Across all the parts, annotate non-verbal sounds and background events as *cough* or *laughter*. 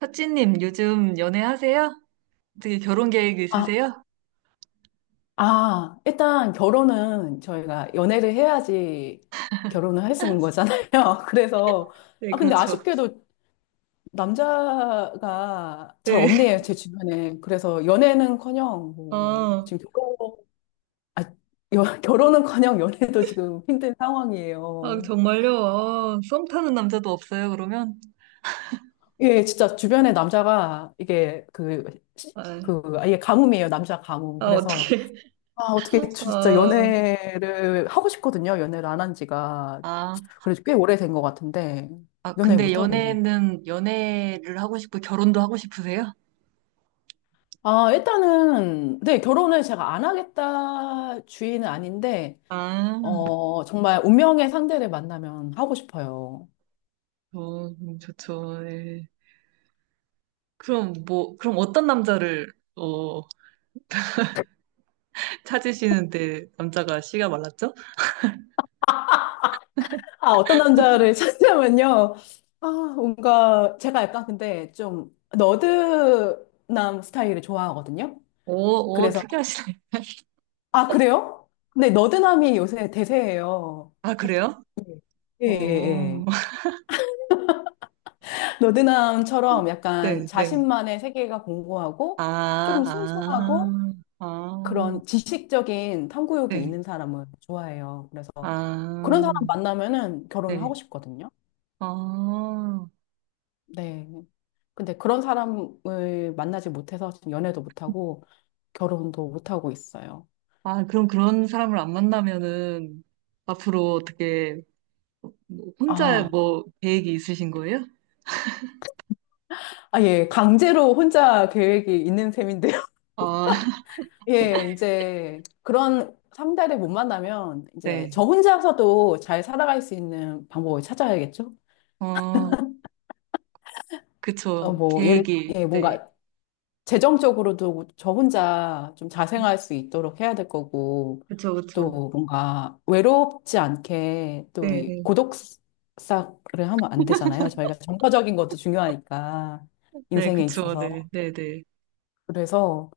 사치님, 요즘 연애하세요? 어떻게 결혼 계획 아, 있으세요? 일단 결혼은 저희가 연애를 해야지 결혼을 할 수 있는 *laughs* 거잖아요. *laughs* 그래서, 네, 근데 그렇죠. 아쉽게도 남자가 잘 네. 없네요, 제 주변에. 그래서 연애는커녕, 아, 지금 아, 결혼은커녕 연애도 지금 힘든 아, 상황이에요. 정말요? 아, 썸 타는 남자도 없어요, 그러면? 예, 진짜 주변에 남자가 이게 그, 시- 아, 그, 아예 가뭄이에요, 남자 가뭄. 아, 어떻게. 어떻게 진짜 아, 연애를 하고 싶거든요. 연애를 안 한 지가 아, 그래도 꽤 오래된 것 같은데, 아, 연애 근데 못하고 있네요. 연애를 하고 싶고, 결혼도 하고 싶으세요? 일단은, 네, 결혼을 제가 안 하겠다 주의는 아닌데, 아, 정말 운명의 상대를 만나면 하고 싶어요. 어, 좋죠. 네. 그럼 뭐, 그럼 찾으시는데 남자가 씨가 말랐죠? 아, 어떤 남자를 *laughs* 찾냐면요. 아, 뭔가, 제가 약간 근데 좀 너드남 스타일을 좋아하거든요. 오, 오, 그래서, 특이하시네. 아, 그래요? 근데 너드남이 요새 대세예요. 아, 그래요? 예, 어. 예, 예. 어. 너드남처럼 약간 네, 네. 자신만의 세계가 아, 공고하고 조금 순수하고 아, 아, 그런 지식적인 탐구욕이 네. 있는 사람을 좋아해요. 그래서 그런 사람 아, 만나면은 결혼하고 네. 을 싶거든요. 아, 네. 근데 그런 사람을 만나지 못해서 지금 연애도 못하고 결혼도 못하고 있어요. 아, 그럼 그런 사람을 안 만나면은 앞으로 어떻게 뭐 혼자 아, 뭐 계획이 있으신 거예요? 예. 강제로 혼자 계획이 있는 셈인데요. *laughs* 아, *laughs* 예, 이제 그런 상대를 못 만나면 이제 네. 저 혼자서도 잘 살아갈 수 있는 방법을 찾아야겠죠? 어, 어, 그쵸. 뭐, 예를, 계획이. 예, 네. 뭔가 재정적으로도 저 혼자 좀 자생할 수 있도록 해야 될 거고, 그쵸, 그쵸. 또 뭔가 외롭지 않게 또 네, 이 네. 고독사를 하면 안 되잖아요. 저희가 정서적인 것도 중요하니까, 네, 인생에 그쵸. 네, 있어서. 네, 네. 그래서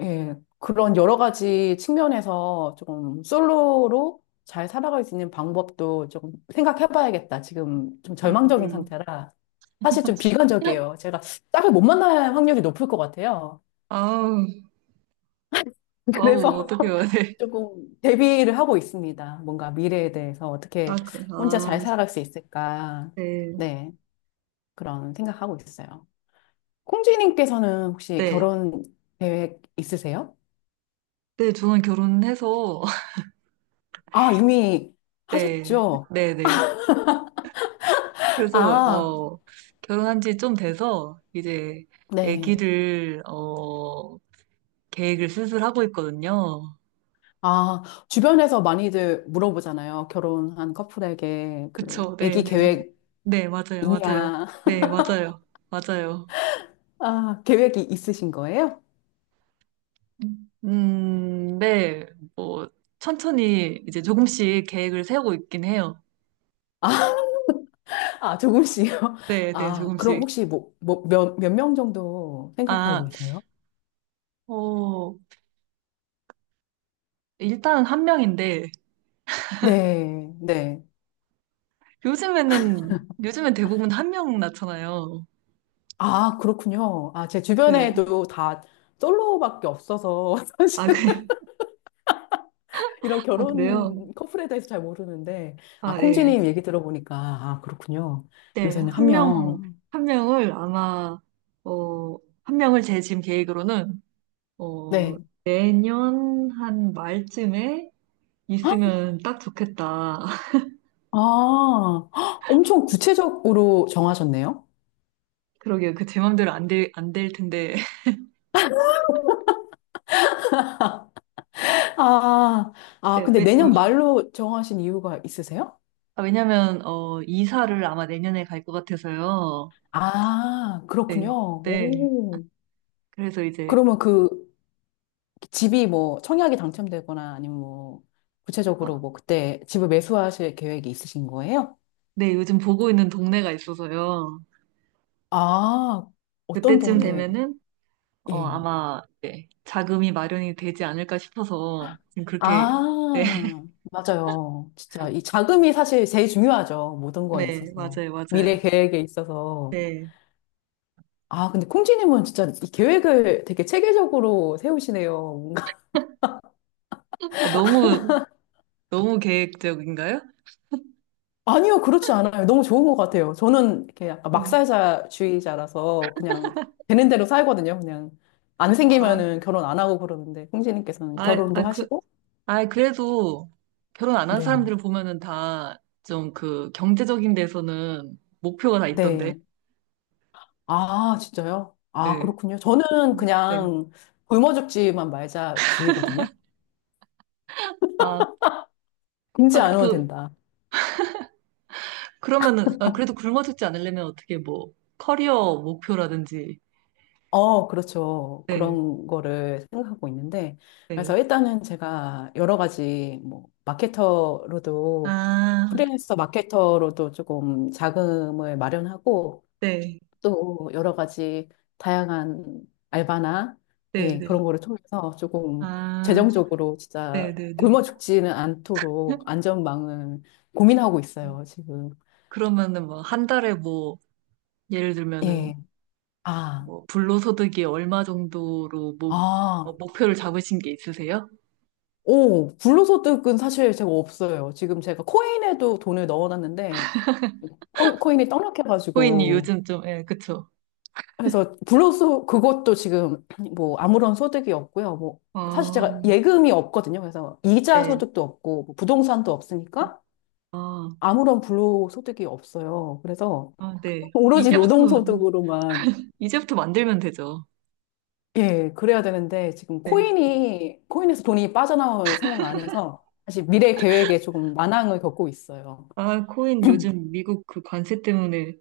예, 그런 여러 가지 측면에서 조금 솔로로 잘 살아갈 수 있는 방법도 조금 생각해봐야겠다. 지금 좀 절망적인 음. 상태라 사실 좀 *laughs* 비관적이에요. 제가 짝을 못 만날 확률이 높을 것 같아요. 아우, *laughs* 아우, 그래서 어떡해요. *laughs* *laughs* 네. 조금 대비를 하고 있습니다. 뭔가 미래에 대해서 아, 어떻게 그, 혼자 아, 잘 살아갈 수 있을까. 네. 네, 그런 생각하고 있어요. 콩쥐님께서는 혹시 네. 결혼 계획 있으세요? 네, 저는 결혼해서 아, 이미 네, 하셨죠? 네네. 그래서, 아, 어, 결혼한 지 좀 돼서, 이제, 네. 아기를, 계획을 슬슬 하고 있거든요. 아, 주변에서 많이들 물어보잖아요. 결혼한 커플에게 그 그쵸, 아기 네네. 계획 네, 맞아요, 맞아요. 있냐? 네, 맞아요, 맞아요. 아, 계획이 있으신 거예요? 네, 뭐, 천천히 이제 조금씩 계획을 세우고 있긴 해요. 아, 아, 조금씩요. 네, 네, 아, 그럼 조금씩. 혹시 몇 명 정도 생각하고 아, 계세요? 어, 일단 한 명인데, 네, 네. 요즘에는, 요즘엔 대부분 한 명 낳잖아요. 아, 그렇군요. 아, 제 네. 주변에도 다 솔로밖에 없어서 *laughs* 사실 아, 그래요? 이런 아, 그래요? 결혼 커플에 대해서 잘 모르는데 아, 아, 예. 콩지님 얘기 들어보니까 아, 그렇군요. 네, 요새는 한 한 명, 명. 한 명을 아마, 어, 한 명을 제 지금 계획으로는, 어, 네. 내년 한 말쯤에 있으면 딱 좋겠다. *laughs* 아, 헉, 엄청 구체적으로 정하셨네요. 그러게요. 그 제 맘대로 안 될 텐데. *laughs* 아, 네, 근데 왜, 내년 말로 정하신 이유가 있으세요? 아, 왜냐면, 어, 이사를 아마 내년에 갈 것 같아서요. 아, 네, 그렇군요. 네. 오. 그래서 이제, 그러면 그 집이 뭐 청약이 당첨되거나 아니면 뭐 구체적으로 아, 뭐 그때 집을 매수하실 계획이 있으신 거예요? 네, 요즘 보고 있는 동네가 있어서요. 아, 어떤 그때쯤 동네, 되면은 어, 예. 아마 네, 자금이 마련이 되지 않을까 싶어서 지금 그렇게 네, *laughs* 아, 맞아요. 진짜 이 자금이 사실 제일 중요하죠. 모든 거에 네, 있어서. 맞아요, 미래 맞아요. 계획에 있어서. 네. 아, 근데 콩쥐님은 진짜 이 계획을 되게 체계적으로 세우시네요. 뭔가. 아, 너무 계획적인가요? *laughs* 아니요, 그렇지 않아요. 너무 좋은 것 같아요. 저는 이렇게 약간 네. 막살자주의자라서 그냥 되는 대로 살거든요. 그냥 안 아, 생기면은 결혼 안 하고 그러는데 콩쥐님께서는 아, 결혼도 아, 그, 하시고. 아, 그래도 결혼 안 한 네. 사람들을 보면은 다 좀 그 경제적인 데서는 목표가 다 있던데. 네. 아, 진짜요? 아, 네. 그렇군요. 저는 네. 그냥 굶어 죽지만 말자 주의거든요. 아, 굶지 아, 않으면 그래도 된다. 그러면은 아, 그래도 굶어죽지 않으려면 어떻게 뭐 커리어 목표라든지. 어, 그렇죠. 네. 그런 거를 생각하고 있는데, 네. 그래서 일단은 제가 여러 가지, 뭐, 마케터로도, 아, 프리랜서 마케터로도 조금 자금을 마련하고, 네. 또 여러 가지 다양한 알바나, 네, 예, 그런 네. 거를 통해서 조금 아, 재정적으로 진짜 굶어 네네네. 죽지는 않도록 안전망을 고민하고 있어요, 지금. 그러면은 뭐 한 달에 뭐 예를 들면은 예. 아, 뭐 불로소득이 얼마 정도로 뭐, 뭐 아. 목표를 잡으신 게 있으세요? 오, 불로소 뜨은 사실 제가 없어요. 지금 제가 코인에도 돈을 넣어놨는데, 코인이 코인이 떡락해가지고. 요즘 좀, 예, 그쵸. 그래서 불로소 그것도 지금 *clears throat* 뭐 아무런 소득이 없고요. 뭐, 사실 제가 아, 예금이 없거든요. 그래서 이자 네. 소득도 없고, 뭐 부동산도 없으니까 아, 아무런 불로 소득이 없어요. 그래서 아, 네. 오로지 이제부터, 노동소득으로만, 이제부터 만들면 되죠. 예, 그래야 되는데, 네. 코인에서 돈이 빠져나올 생각 안 해서, 사실 미래 계획에 조금 난항을 겪고 있어요. 아, 코인 *clears throat* 요즘 미국 그 관세 때문에.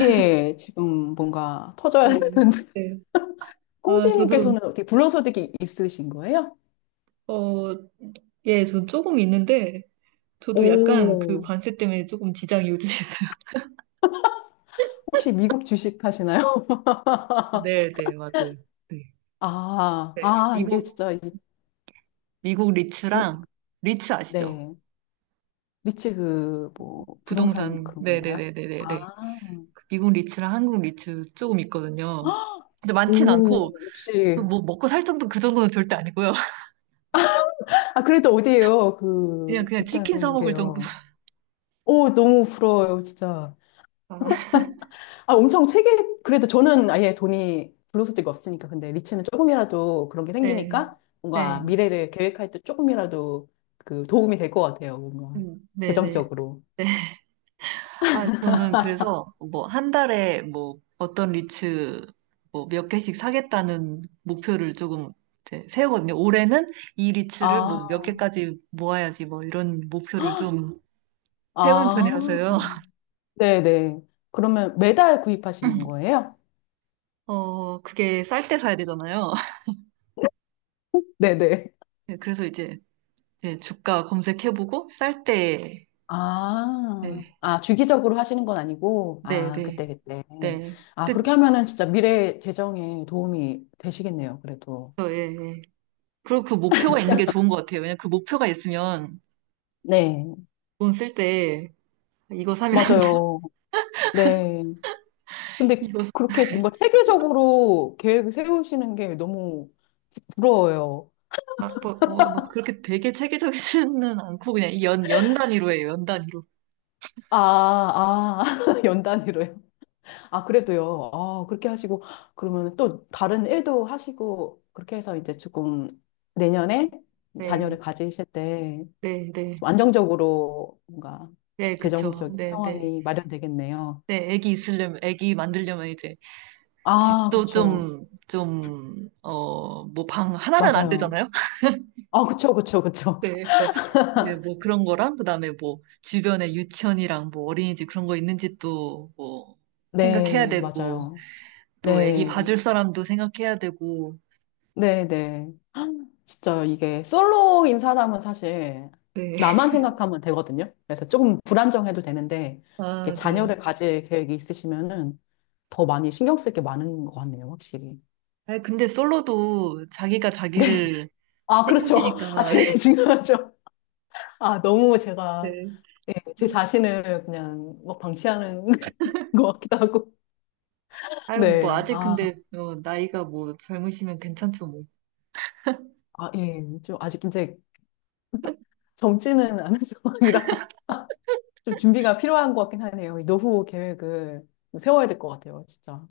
예, 지금 뭔가 터져야 네. 되는데. 네. *laughs* 아, 저도, 홍지님께서는 어떻게 불로소득이 있으신 거예요? 어, 예, 전 조금 있는데, 저도 약간 그 오, 관세 때문에 조금 지장이 요즘 혹시 미국 주식 하시나요? *laughs* 네, 네, 맞아요. 네. 네. 이게 미국, 진짜 이 미국 돈, 리츠랑, 리츠 아시죠? 네. 리츠 그, 뭐, 부동산 부동산. 그런 네, 네, 건가요? 네, 네, 네, 네. 아, 미국 리츠랑 한국 리츠 조금 있거든요. 근데 *gasps* 많진 오, 않고, 역시. 그뭐 먹고 살 정도 그 정도는 절대 아니고요. *laughs* 아, 그래도 어디에요? 그냥, 그, 그냥 치킨 사 있다는 먹을 정도. 게요. *laughs* 오, 너무 부러워요, 진짜. 아, 아, 엄청 세게, 그래도 저는 아예 돈이 불로소득이 없으니까. 근데 리츠는 조금이라도 그런 게 네, 생기니까 뭔가 네, 미래를 계획할 때 조금이라도 그 도움이 될 것 같아요. 뭔가 네, 네. 네. 재정적으로. 아, 저는 그래서 뭐 한 달에 뭐 어떤 리츠 뭐 몇 개씩 사겠다는 목표를 조금 이제 세우거든요. 올해는 이 리츠를 아, 뭐 몇 개까지 모아야지 뭐 이런 목표를 좀 세우는 아, 편이라서요. *laughs* 네네. 그러면 매달 구입하시는 거예요? 어, 그게 쌀 때 사야 되잖아요. *laughs* 네네. 네, 그래서 이제 네, 주가 검색해보고 쌀 때, 아, 네, 아, 주기적으로 하시는 건 아니고, 네, 아, 네, 그때, 그때. 네. 아, 뜻, 그렇게 하면은 진짜 미래 재정에 도움이 되시겠네요, 그래도. 어, 예, 예. 그리고 그 목표가 있는 게 좋은 것 같아요. 왜냐면 그 목표가 있으면 네, 돈 쓸 때 이거 사면 *laughs* 맞아요. 네. 근데 이거 그렇게 뭔가 체계적으로 계획을 세우시는 게 너무 부러워요. 막, 뭐, 어, 막 그렇게 되게 체계적이지는 않고 그냥 이 연, 연 단위로 해요. 연 단위로. 아, 아, *laughs* 연 단위로요. 아, 그래도요. 아, 그렇게 하시고, 그러면 또 다른 일도 하시고, 그렇게 해서 이제 조금 내년에 네, 자녀를 가지실 때 네, 네. 좀 안정적으로 뭔가 네, 그쵸. 재정적인 네, 네. 상황이 마련되겠네요. 네, 애기 있으려면, 애기 만들려면 이제 아, 집도 그렇죠. 좀, 좀, 어, 뭐 방 하나면 안 맞아요. 되잖아요? *laughs* 아, 그쵸, 그쵸, 그쵸. 네, 그러니까, 네, 뭐 그런 거랑, 그 다음에 뭐 주변에 유치원이랑 뭐 어린이집 그런 거 있는지 또 뭐 생각해야 네, 되고, 맞아요. 또 애기 네. 봐줄 사람도 생각해야 되고, 네네. 진짜 이게 솔로인 사람은 사실 네. 나만 생각하면 되거든요. 그래서 조금 불안정해도 되는데, 이렇게 아, 네. 자녀를 가질 계획이 있으시면은 더 많이 신경 쓸 게 많은 것 같네요, 확실히. 아니, 근데 솔로도 자기가 네. 자기를 아, 그렇죠. *laughs* 아, 책임지니까. 제일 *laughs* 중요하죠. 아, 너무 제가, 네. 예, 제 자신을 그냥 막 방치하는 *laughs* 것 같기도 하고. 아유, 뭐, 네. 아직 근데, 어, 나이가 뭐, 젊으시면 괜찮죠, 뭐. 예. 좀 아직 이제 젊지는 않은 *laughs* 상황이라. 좀 준비가 필요한 것 같긴 하네요. 이 노후 계획을 좀 세워야 될 것 같아요, 진짜.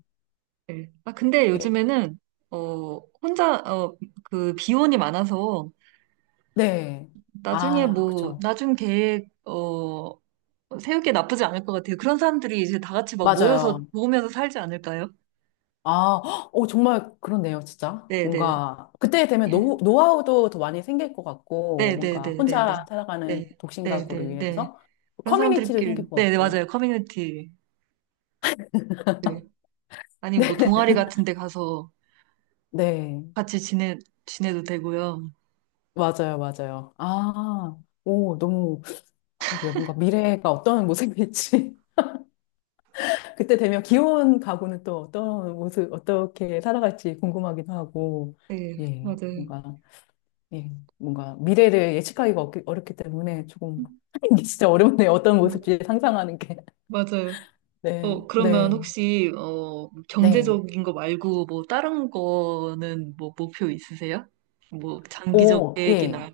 네. 아, 근데 예. 요즘에는, 어, 혼자, 어, 그, 비혼이 많아서, 네. 나중에 아, 뭐, 그쵸. 나중 계획, 어, 세우기 나쁘지 않을 것 같아요. 그런 사람들이 이제 다 같이 막 모여서 맞아요. 모으면서 살지 않을까요? 아, 헉, 오, 정말 그렇네요, 진짜. 네네. 뭔가, 그때 되면 노후, 노하우도 더 많이 생길 것 같고, 뭔가 네네네네네. 혼자 네. 살아가는 독신 가구를 네네네. 위해서 그런 커뮤니티도 사람들끼리, 생길 것 네네, 같고. 맞아요. 커뮤니티. 아니, 뭐, 동아리 같은 데 가서 네. 같이 지내도 되고요. 맞아요, 맞아요. 오, 너무, 그러게요. 뭔가 미래가 어떤 모습일지. 그때 되면 귀여운 가구는 또 어떤 모습, 어떻게 살아갈지 궁금하기도 하고, 네, 예, 맞아요. 뭔가, 예, 뭔가 미래를 어렵기 때문에 조금, *laughs* 이게 진짜 어렵네요. 어떤 어, 모습인지 상상하는 게. *laughs* 맞아요. 네, 어, 그러면 네, 혹시, 어, 네. 경제적인 거 말고, 뭐, 다른 거는 뭐, 목표 있으세요? 뭐, 장기적 오, 예. 계획이나.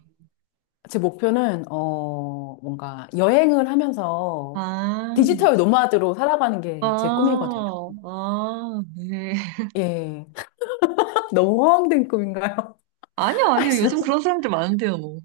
뭔가 여행을 하면서 아, 디지털 노마드로 살아가는 게 제 아, 꿈이거든요. 아, 네. 예. *laughs* 너무 허황된 꿈인가요? 아니요, *laughs* 아니, 아니요. 저, 요즘 그런 사람들 많은데요, 뭐.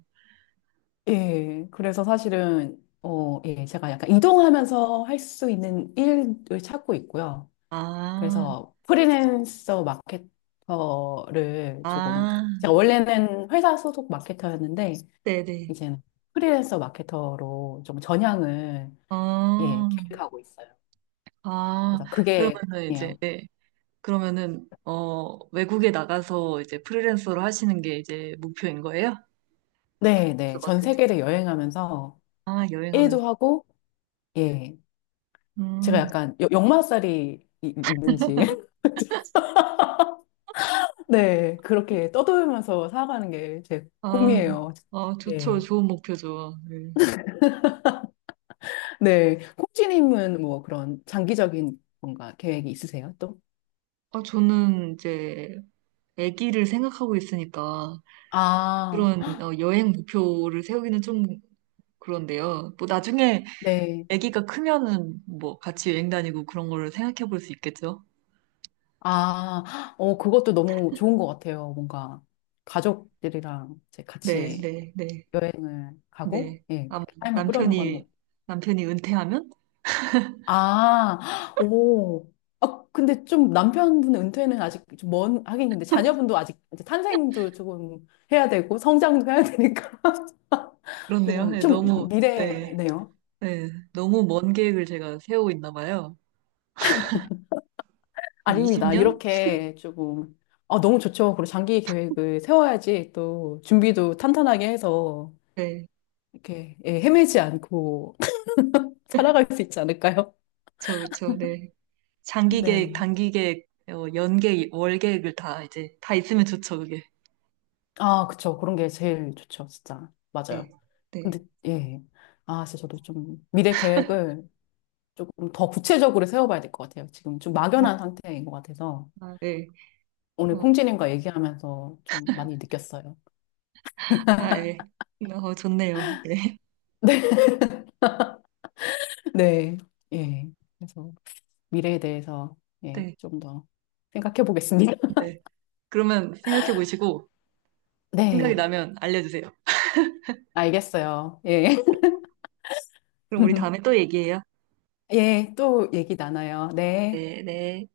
예, 그래서 사실은, 예, 제가 약간 이동하면서 할 수 있는 일을 찾고 있고요. 아, 그래서 프리랜서 마케터를 조금, 아, 제가 원래는 회사 소속 마케터였는데, 네네. 이제는 프리랜서 마케터로 좀 전향을, 예, 아, 계획하고 있어요. 아, 그래서 그게, 그러면은 이제, 예요. 네. 그러면은, 어, 외국에 나가서 이제 프리랜서로 하시는 게 이제 목표인 거예요? 네, 네. 그래서 막 전 그- 세계를 여행하면서 아, 여행하면서. 일도 하고, 예. 제가 음, 약간 역마살이 있는지. *laughs* 네, 그렇게 떠돌면서 살아가는 게 제 아, 꿈이에요. 아, 좋죠. 네. 좋은 목표죠. 네. 네, 콩쥐님은 뭐 그런 장기적인 뭔가 계획이 있으세요, 또? 아, 저는 이제 아기를 생각하고 있으니까 아, 그런 어, 여행 목표를 세우기는 좀 그런데요. 뭐 나중에 네. 아기가 크면은 뭐 같이 여행 다니고 그런 거를 생각해 볼 수 있겠죠. 아, 어, 그것도 너무 좋은 것 같아요. 뭔가 가족들이랑 이제 네, 같이 네, 네, 여행을 가고, 네. 예, 아마 그렇게 삶을 꾸려나가는 남편이, 것 남편이 은퇴하면? 아, 오. 아, 근데 좀 남편분 은퇴는 아직 좀 먼, 하긴 근데 자녀분도 아직 이제 탄생도 조금 해야 되고 성장도 해야 되니까 *laughs* 그렇네요. 조금 네, 좀 너무, 네, 미래네요. 네. 너무 먼 계획을 제가 세우고 있나 봐요. 아닙니다. 20년? 이렇게 조금 아, 너무 좋죠. 그리고 장기 계획을 세워야지 또 준비도 탄탄하게 해서 이렇게 예, 헤매지 않고 *laughs* 살아갈 수 있지 않을까요? 그쵸, 그쵸, 네. 장기 계획, 네. 단기 계획, 어, 연 계획, 월 계획을 다 이제, 다 있으면 좋죠, 그게. 아, 그쵸. 그런 게 제일 좋죠. 진짜. 네, 맞아요. 근데 네, 예. 아, 진짜 저도 좀 미래 계획을 조금 더 구체적으로 세워봐야 될 것 같아요. 지금 좀 막연한 상태인 것 같아서 아, 네. 오늘 어, 콩지님과 얘기하면서 좀 많이 느꼈어요. 아, 예. 어, 좋네요. 네, *laughs* 네, 네, 예. 그래서 미래에 대해서 예, 네, 좀 더 생각해 보겠습니다. *laughs* 네. 그러면 생각해 보시고, 생각이 네, 나면 알려주세요. 알겠어요. 예. 그럼 우리 다음에 또 *laughs* 얘기해요. 예, 또 얘기 나눠요. 네. 네, 네.